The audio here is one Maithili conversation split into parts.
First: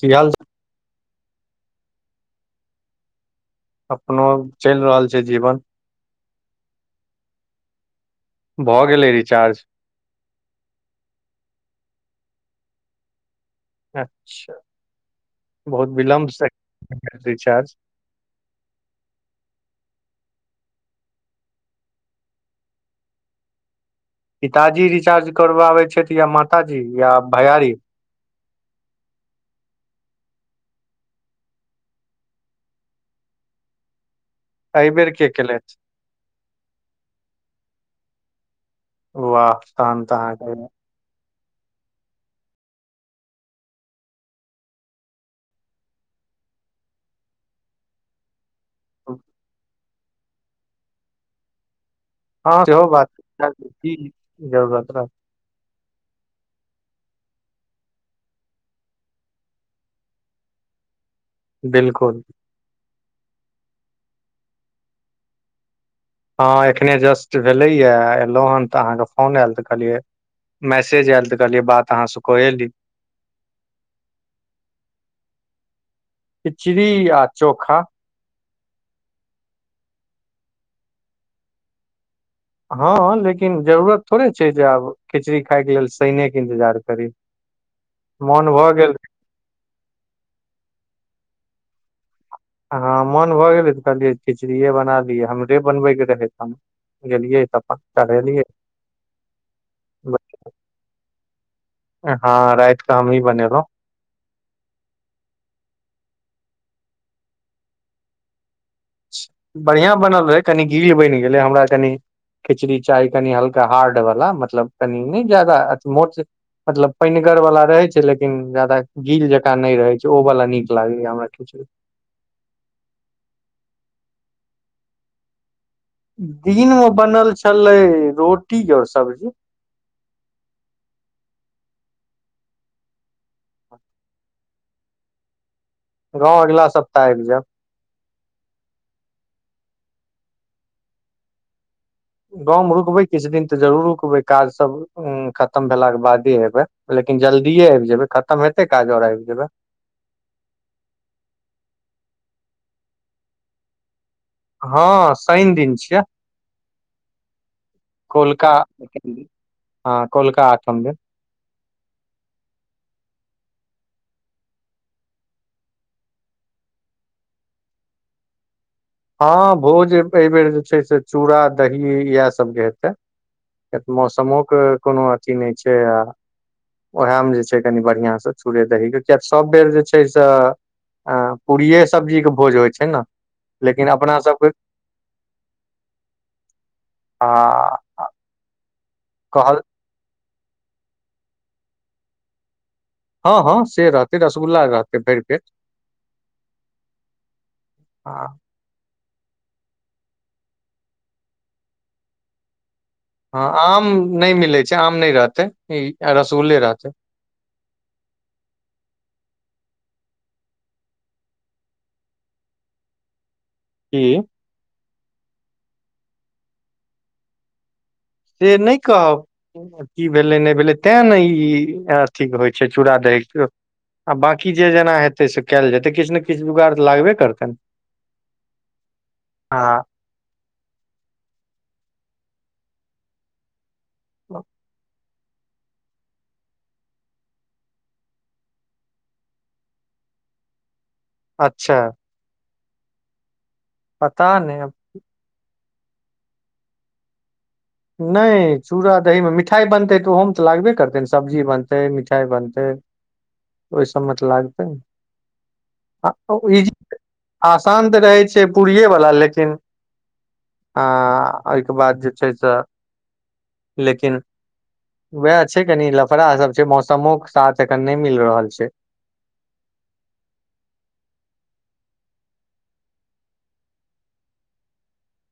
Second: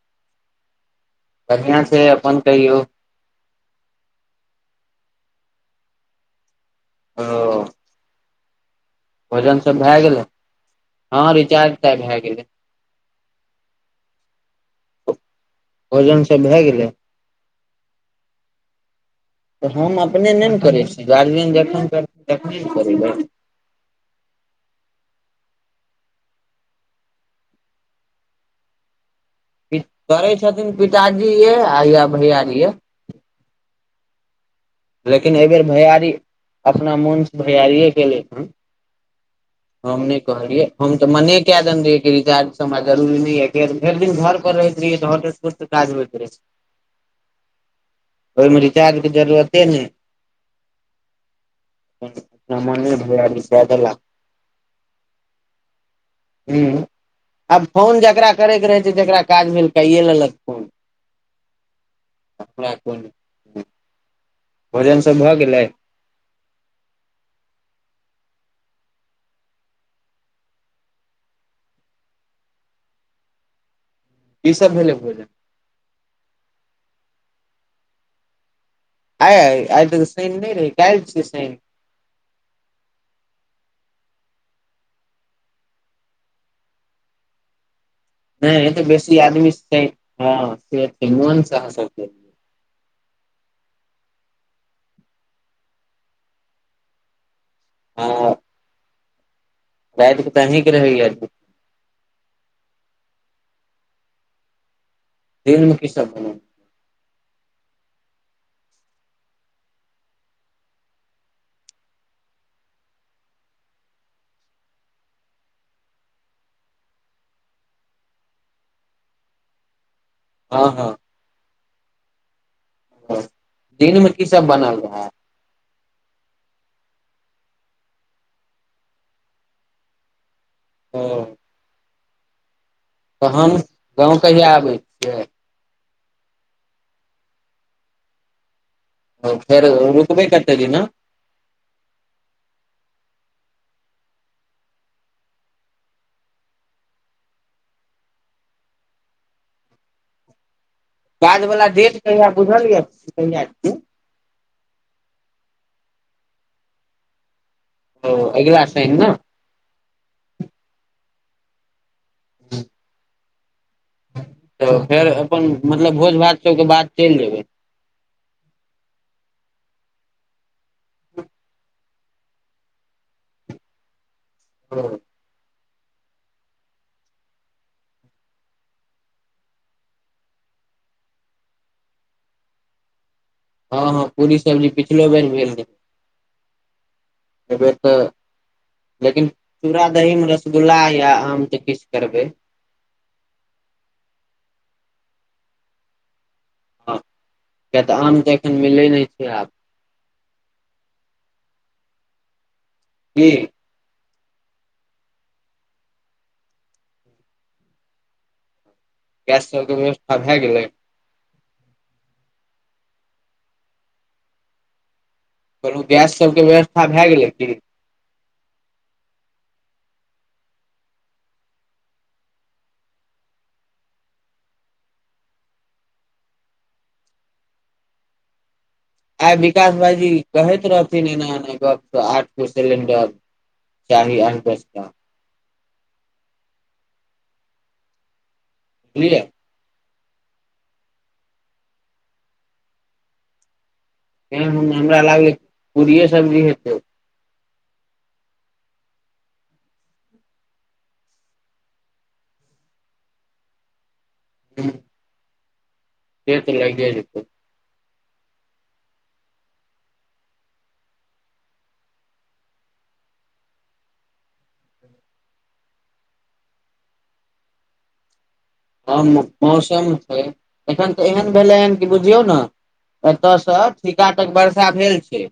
की हाल बढ़िआं छै, अपन कहियौ अपनो चलि रहल छै, जीवन ह [inaudible] भऽ गेलै भजन रिचार्ज सब भए गेलै, हँ, रीचार्ज भए गेलै अच्छा, बहुत भोजन विलम्बसँ सब भए गेलै बैटरी रीचार्ज तऽ हम अपने ने ने करै छी, गार्जियन जखन करतै तखने ने करेबै। पिताजी रिचार्ज करबाबे छथि या माताजी या भैयारी? करे छथिन पिताजी ये आ या भैयाजी ये एहि बेेर के लेकिन एहिबेर केलथि भैयारी अपना मोन से भैआरिे गेलै हँ वाह हम तहन नहि तऽ कहलियै हम तऽ मने कए देने रहियै कि रिजार्ज हमरा जरूरी नहि, यऽ भरि दिनर पर रहैत रहियै तऽट काज हो प छै [inaudible] ओहिमे रिचार्जके अहाँके जरूरते ने। ना हँ सेहो मने बात भड़ लख देला। की जरूरत रह हूँ आब फोन जकरा करयके रहै छै, जकरा काज भेल कइयए लेलक फोन। बिलकुल को [unintelligible] भोजन सब भए गेलै? हाँ, एखने जस्ट भेलैयए एलहु हेन तऽ अहाँके फोन आयल तऽ कहलियै मैसेज आयल तऽ कहलियै बात अहाँ सु क एली की सब भेलै, भोजन? खिचड़ी आ चोखा। आय -आय तऽ शैन नै रहै कैल्ह छियै शैन? हँ, लेकिन जरूरत थोड़े छै, जे आब खिचड़ी खायके लेल शइनेके इन्तजार करी। मोन नै भऽ तऽ गेल बेसी आदमी सैन हँ मोन से आहाँ सब के। हँ मोन भऽ गेलै तऽ कहलियै खिचड़िए बना दियऽ हमरे बनबै के रहै खाना। गेलियै तब तऽ चरहेलियै। रैयत के तऽ अहीं के रहैया? हँ राइत के हमहीं बनेलौ। देिनमे की सब बनल? बढ़ियां बनल रहै कनि गिल बैन गेलै हमरा कनि। खिचड़ी चाही कनि हल्का हार्ड वाला मतलब कनि नै जादा मोट मतलब पेैनगर वला रहे छै लेकिन जादा गील जकाँ नै रहेै छै। ओ बला हँ नीक लागै हँ या हमरा खिचड़ी। दिन में की सब बनल रहे? दिन मे बनल छलै, रोटी और सब्जी। ओ- तहन गाँव कहिया आबै छियै? गाँंव अगिला सप्ताह आइब जेएब। ओ फेर रुकबै कते दिना? गाँव मे रुकबै किछ दिन तऽ जरूर रुकबै काज सब हूँ खत्म भेला के बादे एबे, लेकिन जल्दीे आइब जेबेै खत्म हेतेै काज और आइब जेबै। काज वला डेट कहिया बुझल या कहिया छियै? हँ शैन दिन छियै ओ कोलका अगिला शनि ने हँ कोलका आठम मे। हूँ। तऽ फेर अपन मतलब भोज भात तैय के बाद चैल जेबै? हँ भोज एहिबेर जे छै से चूड़ा, दही इएहे सब के हेतै। एक मौसमो के कोनो हँ अथी नै छै आ उएहमे जे छै कनि बढ़िआँ सँ चूड़े, दही के किये सब बेर जे छै सँ। आ पूड़िये, सब्जी के भोज होइ छै न? हँ, हँ पूड़ी, सब्जी पिछलो बेर भेल रहै आ एहिबेर तऽ लेकिन कहल चूड़ा, दही मे रसगुल्ला या आम के पिस करबै। हँ, हँ से रहतै रसगुल्ला रहतै भैर पेट। किये तऽ आ आम तऽ एखन मिलै नै छै आब। की हँ आम नै मिलेै छै आम नै रहतेै रसगुल्ले रहतै। गैस सबके व्यवस्था भए गेलै? की? कहलूँ गैस सबके व्यवस्था भए गेलै की? से नै कहब। की भेलै नै भेलै तैं ने ई अथी होइ छै चूड़ा, दही के। आ बाकी जे जेना हेतै से केएल जेतै किछ ने किछ जोगाड़ तऽ लागबे करतै ने। आय विकास हँ भाईजी कहैत रहथिन एना एना गप आठ गो सिलेंडर चाही आ [unintelligible] बुझलियै? अच्छा। पता ऐ नहि मे‌ अब। हमरा लागै हे पूड़िये सब्जी हेतै। नहि, चूड़ा दही मे मिठाइ बनतै तऽ ओहोमे तऽ लागबे करतै ने सब्जी बनतै, मिठाइ बनतै। [inaudible] त ओहि सबमे तऽ लागतै ने? से तऽ लगिए जेतै आसान तऽ रहै छै, पूरिये वला लेकिन आ, ओहिके बाद जे छै से लेकिन वैह छै कनि लफड़ा सब छै, मौसमो के साथ एखन नहि मिल रहल छै। हाँ, मौसम छै, एखन तऽ एहन भेलै हन कि बुझियौ ने एतयसँ ठीका तक वर्षा भेल छै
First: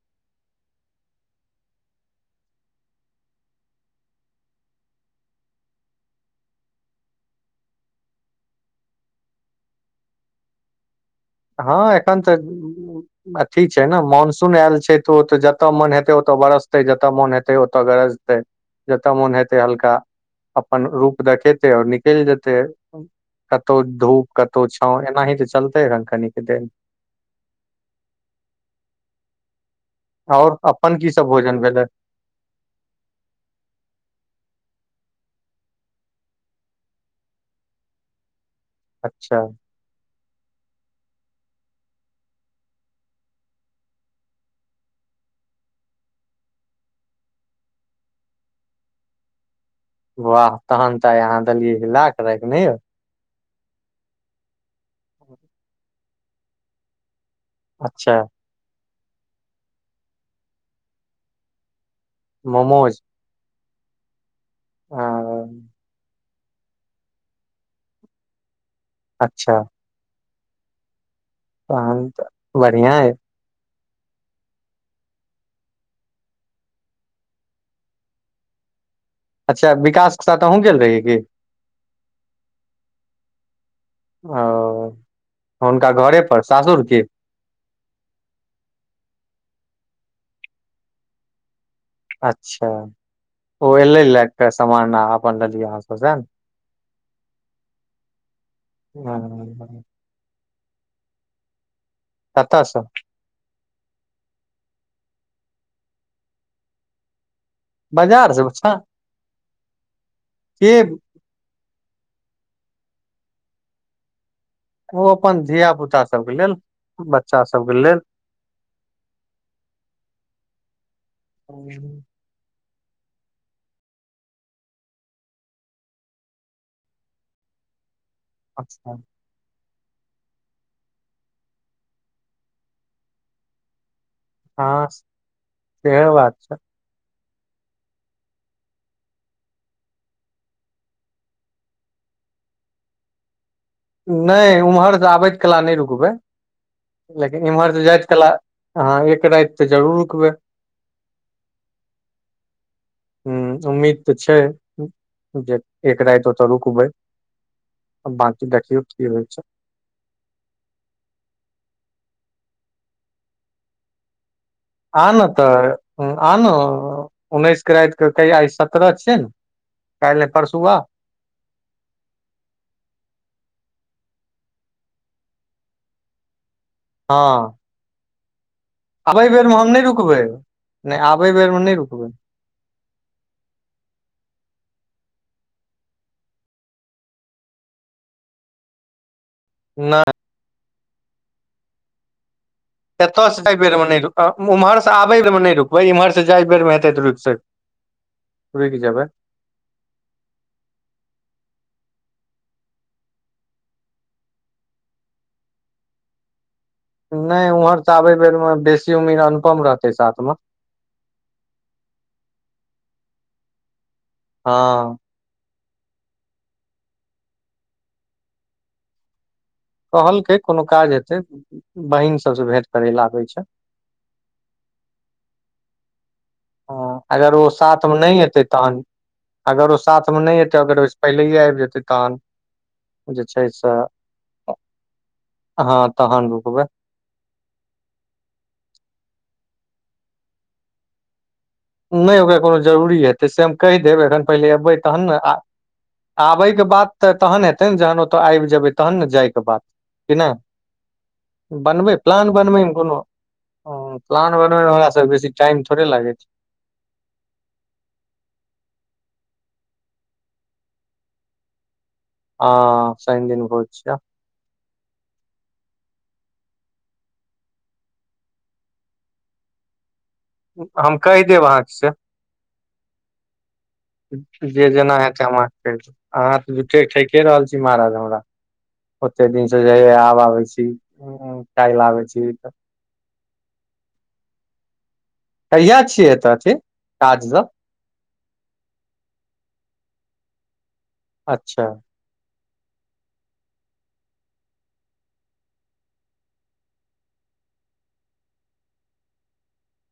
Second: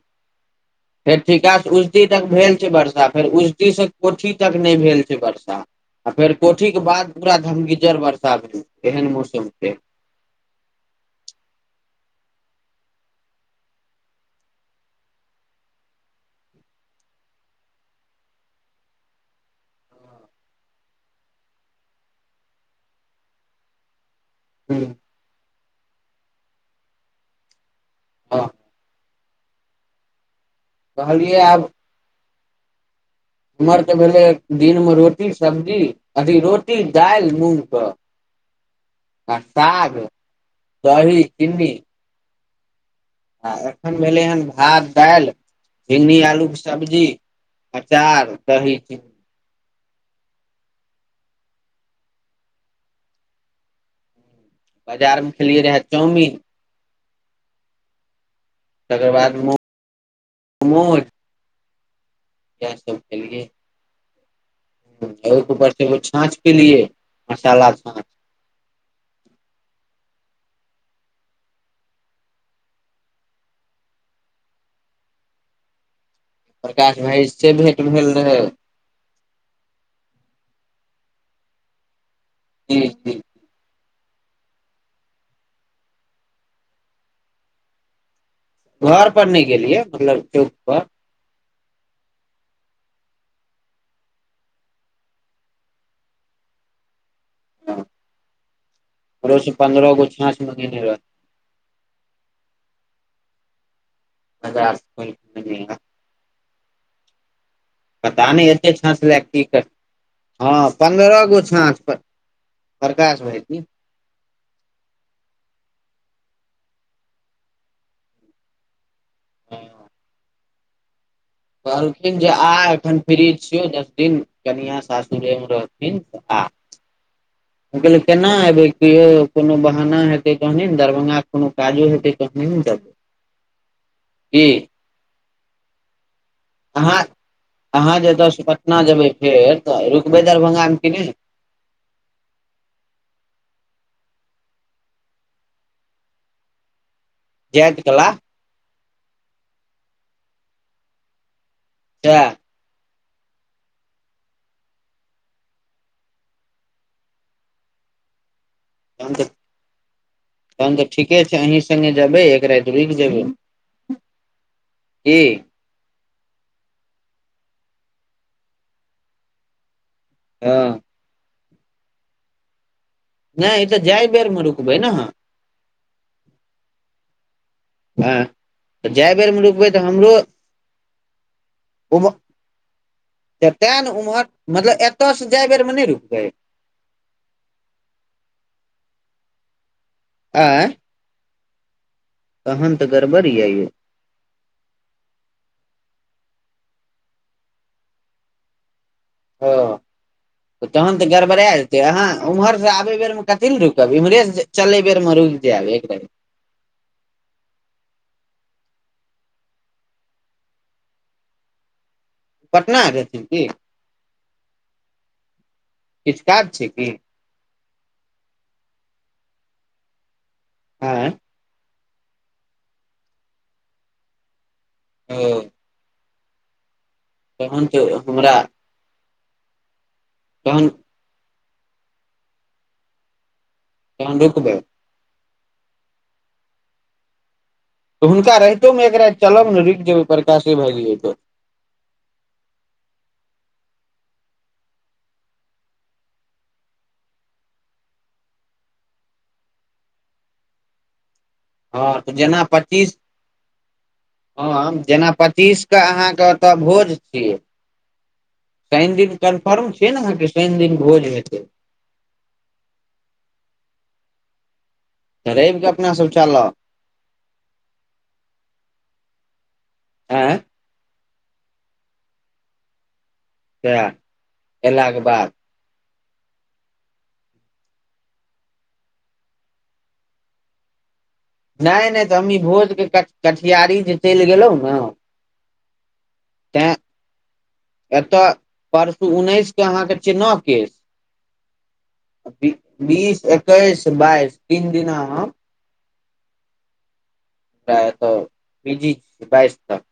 फेर ठीका से उलटी तक भेल छै वर्षा, फेर उलटी से कोठी तक नहि भेल छै वर्षा। आ फेर कोठीके बाद पूरा धमगीजर बर्षा भेल एहन मौसम छै। हाँ, एखन तऽ अथि छै ने, मानसून आयल छै तऽ, ओ तऽ जतऽ मन हेतै ओतऽ बरसतै जतऽ मन हेतै तै ओत गरजतै, जतऽ मोन हेतै हल्का अपन रूप देखेतेै और निकलि जेतै। कतहु धूप कतहु हँ छाँव एनाही तऽ चलते रे कनीक दिन। हँ। और अपन की सब कहलियै भोजन आब भेलै। हमर तऽ भेलै दिनमे रोटी सब्जी, अथि रोटी दालि मूँग कऽ। आ अच्छा साग, दही, चीनी। आ एखन भेलै हन भात दालि भिन्डी आलूके सब्जी आचार, दही, चीनी। वाह तखन तऽ आइ अहाँ देलियै हिला क राखि नै यौ। बाजारमे खेलियै रहै चाउमीन। अच्छा। तकर बाद मोमोज। सैह सब मोमोज खेलिये। ओहि आ ऊपर स एगो छाँछ पिलियै, मसाला छाँछ। अच्छा। तखन तऽ बढ़िआ अछि। प्रकाश भाईजी से भेंट भेल रहै। अच्छा विकासके साथ अहुँ गेल रहि की? जी जी। ओ हुनका घरे पर सासुर की? घर पर नै गेलियै मतलब चौक पर। अच्छा, ओ एलै ल कऽ समान, अपन लेलियै अहाँ सब हं। घरो से ने पंन्द्रह गो छाँछ मंगेने रहै। कतऽ सऽ? अ [unintelligible] पता बाजार सँ नै एते अच्छा छाँछ लए कऽ की करतै, हँ के पन्द्रह गो छाँछ। प्रकाश भाइजी। ओ अपन धियापुता सबके लेल, बच्चा सबके लेल। कहलखिन जे आ अखन फ्री छियो दस दिन कनिया सासुरेमे रहथिन से आ। हम कहलियै केना एबै अच्छा कियो कुनू बहाना हेतै तहने ने दरभंगा के कुनू काजो हेतै तखने ने जे की हां सेेहो बात छै। अहाँ, अहाँ जे एतऽ सँ पटना जेबै फेर तऽ रुकबै दरभंगा मे कि नै। नै उम्हर से आबैत कला नै रुकबै, लेकिन इम्हर से जाएत कला हाँ एक राएत तऽ जरूर रुकबै। साएह। हुं उम्मीद तऽ छै जे एक राएत ओतऽ रुकबै। आ बाकी देखियौ। की तहन होइ तऽ छै तहन तऽ ठीके छै अही संगे जेबै एक राएत रुक जेबै। [unintelligible] आ ना तऽ आ ना उन्नैस के राएत कऽ तैयारी आय सत्रह छिये नै। काएल नै हँ परसु आ। नै ई तऽ जाय बेर मे रुकबै ने अहाँ। हां। हां। आबै बेर मे हम नै रुकबै, नै आबै बेर मे नै रुकबै। तऽ तैं ने उम्हर मतलब एतऽ से जाय बेरमे नै रुकबै। नै। अएं। तहन तऽ गड़बड़ एतऽ से यै जाय यौ बेर मे नै रुक अ उम्हर से आबै मे नै रुकबै, इम्हर से जाय के बेर मे हेतै त रुक सक रूक जेबै। हां। तहन तऽ गड़बड़ा जेतै अहाँ उम्हर से आबै बेर मे कथी ले रुकब इम्हरे से चलै बेर में रुक जाएब एक राएत। नै उम्हर से आबै बेर मे बेसी उम्मीद अनुपम रहतै साथ मे। पटना जेथिन की। हां। किछ काज छै की। कहलकै कोनो काज आँय हेतै, बहिन सबसे भेंट करे लै आबे छै। औ। हां अगर ओ साथ तऽ मे नै हमरा एतै तहन अगर ओ साथ मे नै एतै तहन अगर ओय से पहिलेेये आएब जेतै तहन जे छै से तहन रुकबै। हां तहन रुकबै। तऽ हुनका रहितो मे एक राएत चलब नै रुक जेबै प्रकाशे भाईजी ओतऽ। नै ओकरा कोनो जरूरी हेतै से हम कैह देब एखन पहले एबै तहन नै आ आबै के बात तऽ तहन हेतै ने जहन ओता आएब जेबै तहन ने जाय के बात की नै। हां तऽ जेना बनबैमे पच्चीस कोनो प्लान बनबैमे हम हमरा सब जेना बेसी टाइम पच्चीस के थोड़े लागै छै अहाँके ओतऽ भोज जी शनि दिन कन्फर्म छियै ने अहाँ के शनि दिन भोज हेतै हा शनि दिन भोज छीय त रवि के अपना सब चलब आए हम कहि देब अहाँ के से तऽ जे जेना एलाके हेत बाद हम आह अहाँ त झूठे ठेके रहल छी महाराज हमरा ओते दिन से जाइ आबै छी नै नै आबै त हम छी ई तऽ भोज के कटिहारी जे चलि गेलहुँ ने कहिया छियै एत अथी काज दन अत परसू उन्नैस के अहाँ के छिय नोकेश अच्छा बीस ऐकेश बाइस तीन दिना हम सैहा त बीजी छी बाइस तक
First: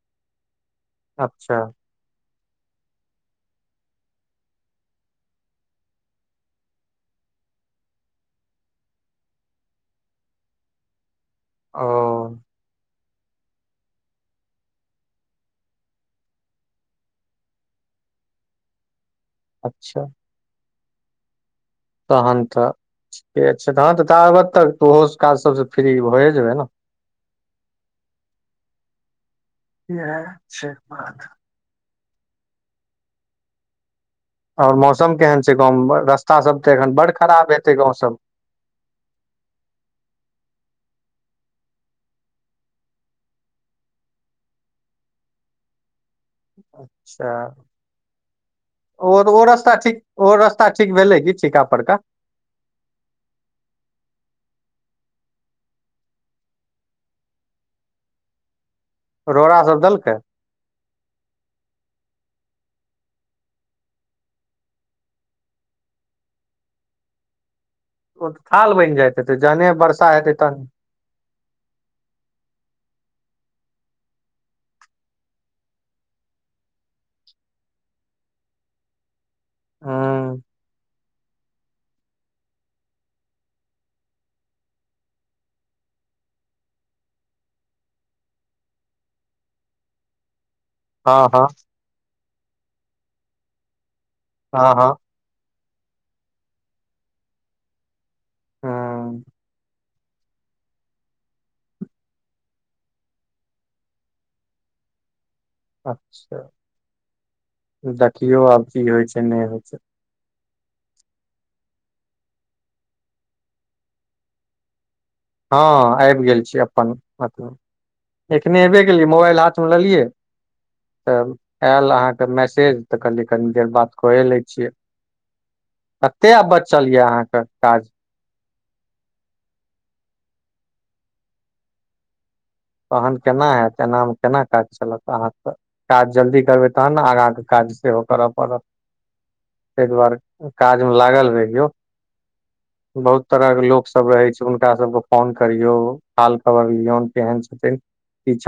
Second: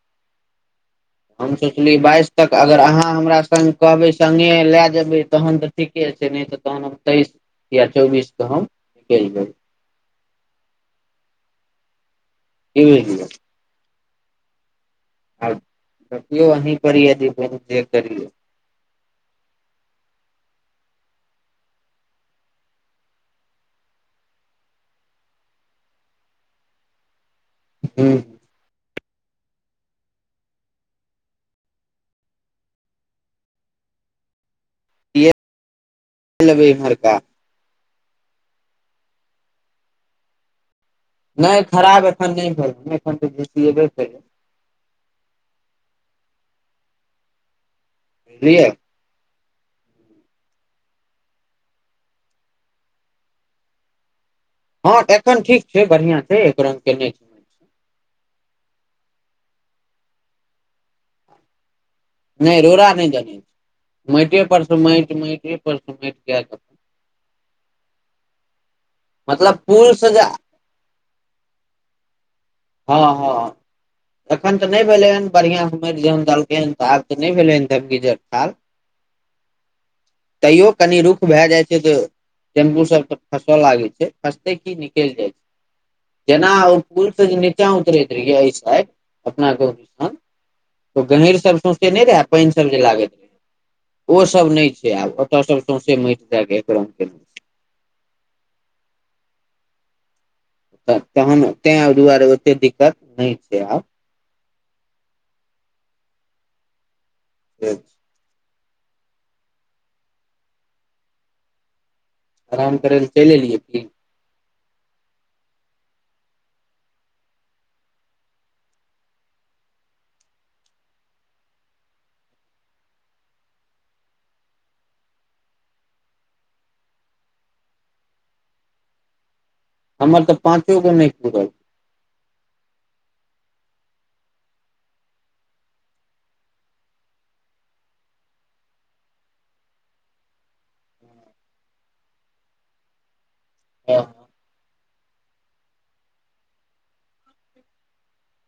हम अच्छा सोचलिय बाइस तक अगर अहाँ हमरा संग कहबै संग लै जेबे तहन त ठीके छै नै त तहन हम तैस या चौबीस क हम निकलि जेबै अ हो [unintelligible] आब देखियौ अहि पर ऐ जे भेज तेर करियऔ अच्छा तहन त ठीके छै तहन त ताबत तक ओहो काज सब से फ्री भए जेबै न हम्म इहा छै बात औ मौसम केहन छै गाँंव मे रस्ता सब लेबै ते एखन बड़ इम्हरका खराब हेते गाँंव सब नै खराब एखन नै भेल, एखन त झिसिये बे कइलै। अच्छा। दिया ओ ओ रस्ता ठिक ओ हो रास्ता ठिक भेलै की ठिका परका। हँ एखन ठिक छै बढ़ियां छै एक रंग कैने छै रोड़ा सब देलकै। नै रोड़ा नै दैने छै माइटे पर से माइट माइट पर से माइट कए क। ओ थाल बैन जायत हेतै मतलब जहने पुल से वर्षा जे हेतै तहने। हाँ हाँ एखन त नै भेलै हन बढ़िआँ हमे एलियै हन त देलकै हन त आब त नै भेलै हन धमगीचार थाल। हूँ तैयो कनि रुख। भैए जाय छै जे टेंपु सब त फंस लागे छै फसते की निकल जाय छै। जेना ओ पूल से जे नीचाँ उतरैत रैहिये अय साइड। अपना गाँवदिसन ओ हँ हँ गहीरसभ सौंसे नै रहै पाइनसभ जे लागैत। ओ सब नै हँ हँ छै आब ओत सब सौंसे माइट देएय क एक रंग केलके हाँ त तहन तें दुआरे ओते दिक्कत नै छै आब। अच्छा, देखियौ आब की होइ छै नै होइ छै। आराम करें लेल चइल एलियै की। ह आइब गेल छी अपन मतलब। एखने एबे केलियै, मोबाइल हाथ मे लेलियै तब आएल अहाँके मैसेज तऽ कहलिअइ कनी देर बात कए लै छियै। कते आब बचल या अहाँके काज। हमर तऽ पाँचो गो नै पूरल। तहन केना हेतै, एनामे केना काज चलत अहाँके। काज जल्दी करबै, तहन न आगांके काज सेहो कर परत। तै दुआरे [inaudible] काजमे लागल रहियौ। बहुत तरहक लोक सब रहै छै, हुनका सबके फोन करियौ, हाल खबर लिऔन, केहेन छथिन की छथि?